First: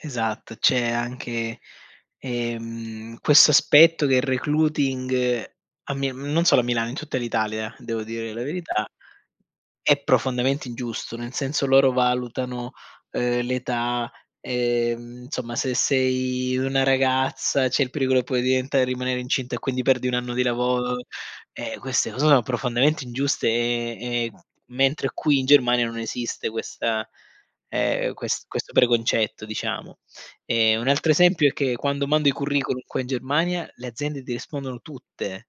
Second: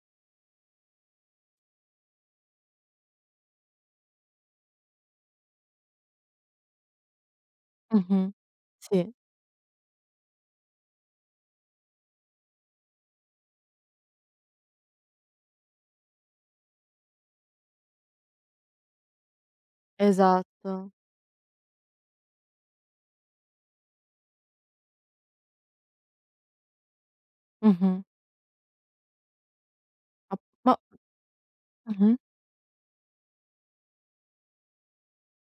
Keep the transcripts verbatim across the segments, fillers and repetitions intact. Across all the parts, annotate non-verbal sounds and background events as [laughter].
Esatto, c'è anche, ehm, questo aspetto che il recluting, a mi non solo a Milano, in tutta l'Italia, devo dire Mh-mh, la verità, sì. è profondamente ingiusto, nel senso loro valutano, ehm, l'età, ehm, nsomma, se sei una ragazza, c'è il pericolo che puoi diventare rimanere incinta e quindi perdi un anno di Esatto. lavoro, eh, queste cose sono profondamente ingiuste e e, mhmm, mentre qui in Germania non esiste questa Mh-mh. ehm, ques questo preconcetto, diciamo. A ma Ehm, un altro esempio è che quando Mh-mh. mando i curriculum qua in Germania, le aziende ti rispondono tutte,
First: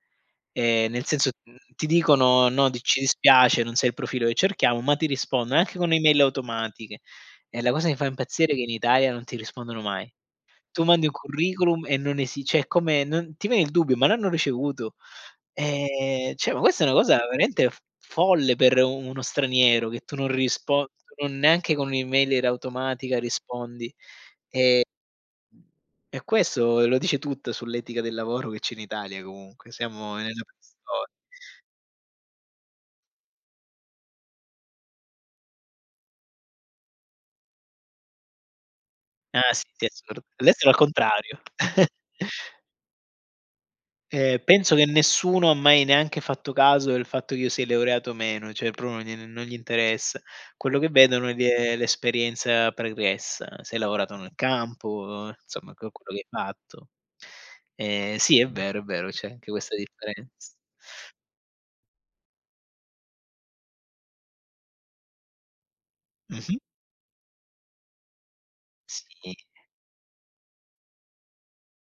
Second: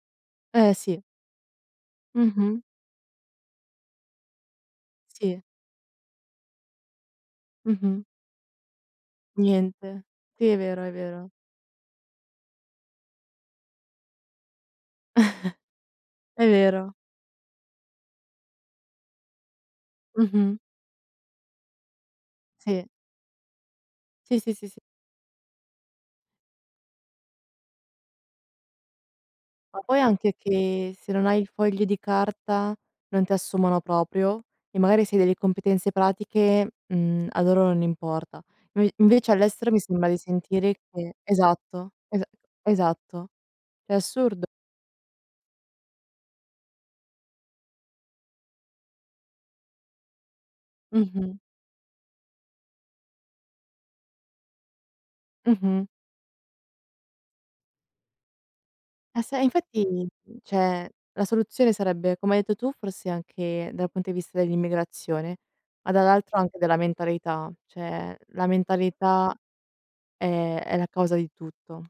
Eh, ehm, nel sì. senso, mhmm, ti dicono: Mh-mh. "No, t ci dispiace, non sei il profilo che cerchiamo", ma ti Sì. rispondono anche con e-mail automatiche; e la cosa che Mh-mh. fa impazzire è che in Italia non ti rispondono Niente. mai. Sì, è vero, Tu è mandi un vero. curriculum e non esi ceh è come non ti viene il dubbio: "Ma l'hanno ricevuto?", [chuckles] ehm, È ceh, ma questa è vero. una cosa veramente f folle per u uno straniero che tu non Mh-mh. rispon no neanche con e-mail Sì. automatica rispondi. Sì, sì, sì, s Ehm e questo lo dice tutto sull'etica del lavoro che c'è in Italia comunque, Ma poi siamo anche nella preisto che se non hai i fogli di carta non ti assumono propio e magari se hai delle competenze pratiche, mhmm, a loro non importa. Noi invece Ah, sì, all'estero mi è sembra di assur [unintelligible] è sentire al che contrario. [chuckles] esatto, esa esatto, è Ehm, assurdo. penso che nessuno ha mai neanche fatto caso del fatto che io sia leureato o meno, ceh pro no non gli interessa. Quello che vedono è Mh-mh. gl ehm, l'esperienza pregressa: se hai lavorato nel campo, uhm, nsomma, Mh-mh. que che hai fatto. Ehm, sì, è vero, è vero, Ah c'è se eh, anche questa infatti, differenza. ceh la soluzione sarebbe, come hai detto tu, forse anche dal punto di vista dell'immigrazione, ma dall'altro Mh-mh. anche della mentalità, ceh la mentalità Sì. è è la causa di tutto.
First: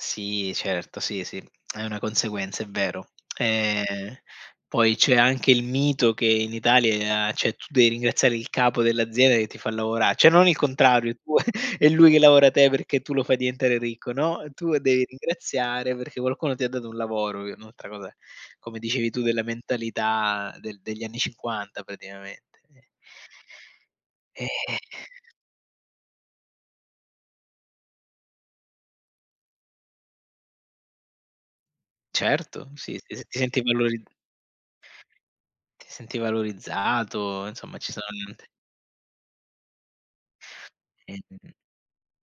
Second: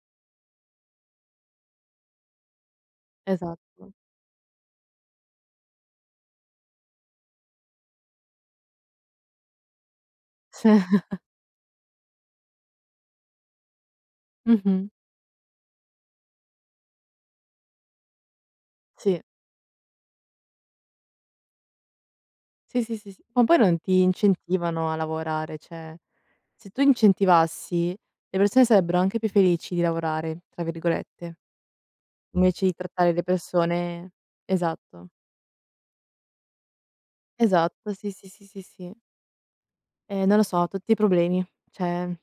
Sì, certo, sì, sì, è una conseguenza, è vero. Esatto. [clicks tongue] Ehm, poi c'è anche il mito che in Italia, ceh, tu devi ringraziare il capo dell'azienda che ti fa lavora, ceh non il Sì. contrario, [chuckles] [chuckles] è lui che lavora te perché tu lo fai diventare ricco, no, tu Mh-mh. devi ringraziare perché qualcuno ti ha dato un lavoro, un'altra cosa, come dicevi Sì. tu, della mentalità del degli anni cinquanta praticamente. Sì, sì, sì, ma poi non ti incentivano a [sighs] lavorare, ceh se tu incentivassi, le persone sarebbero anche "più felici di lavorare", tra virgolette. Invece Certo, di sì, trattare ti le s ti senti valori persone esatto. Ti senti valorizzato, insomma ci Esatto, sono sì, sì, sì, tante sì, sì. Ehm, non lo so, tutti problemi, ceh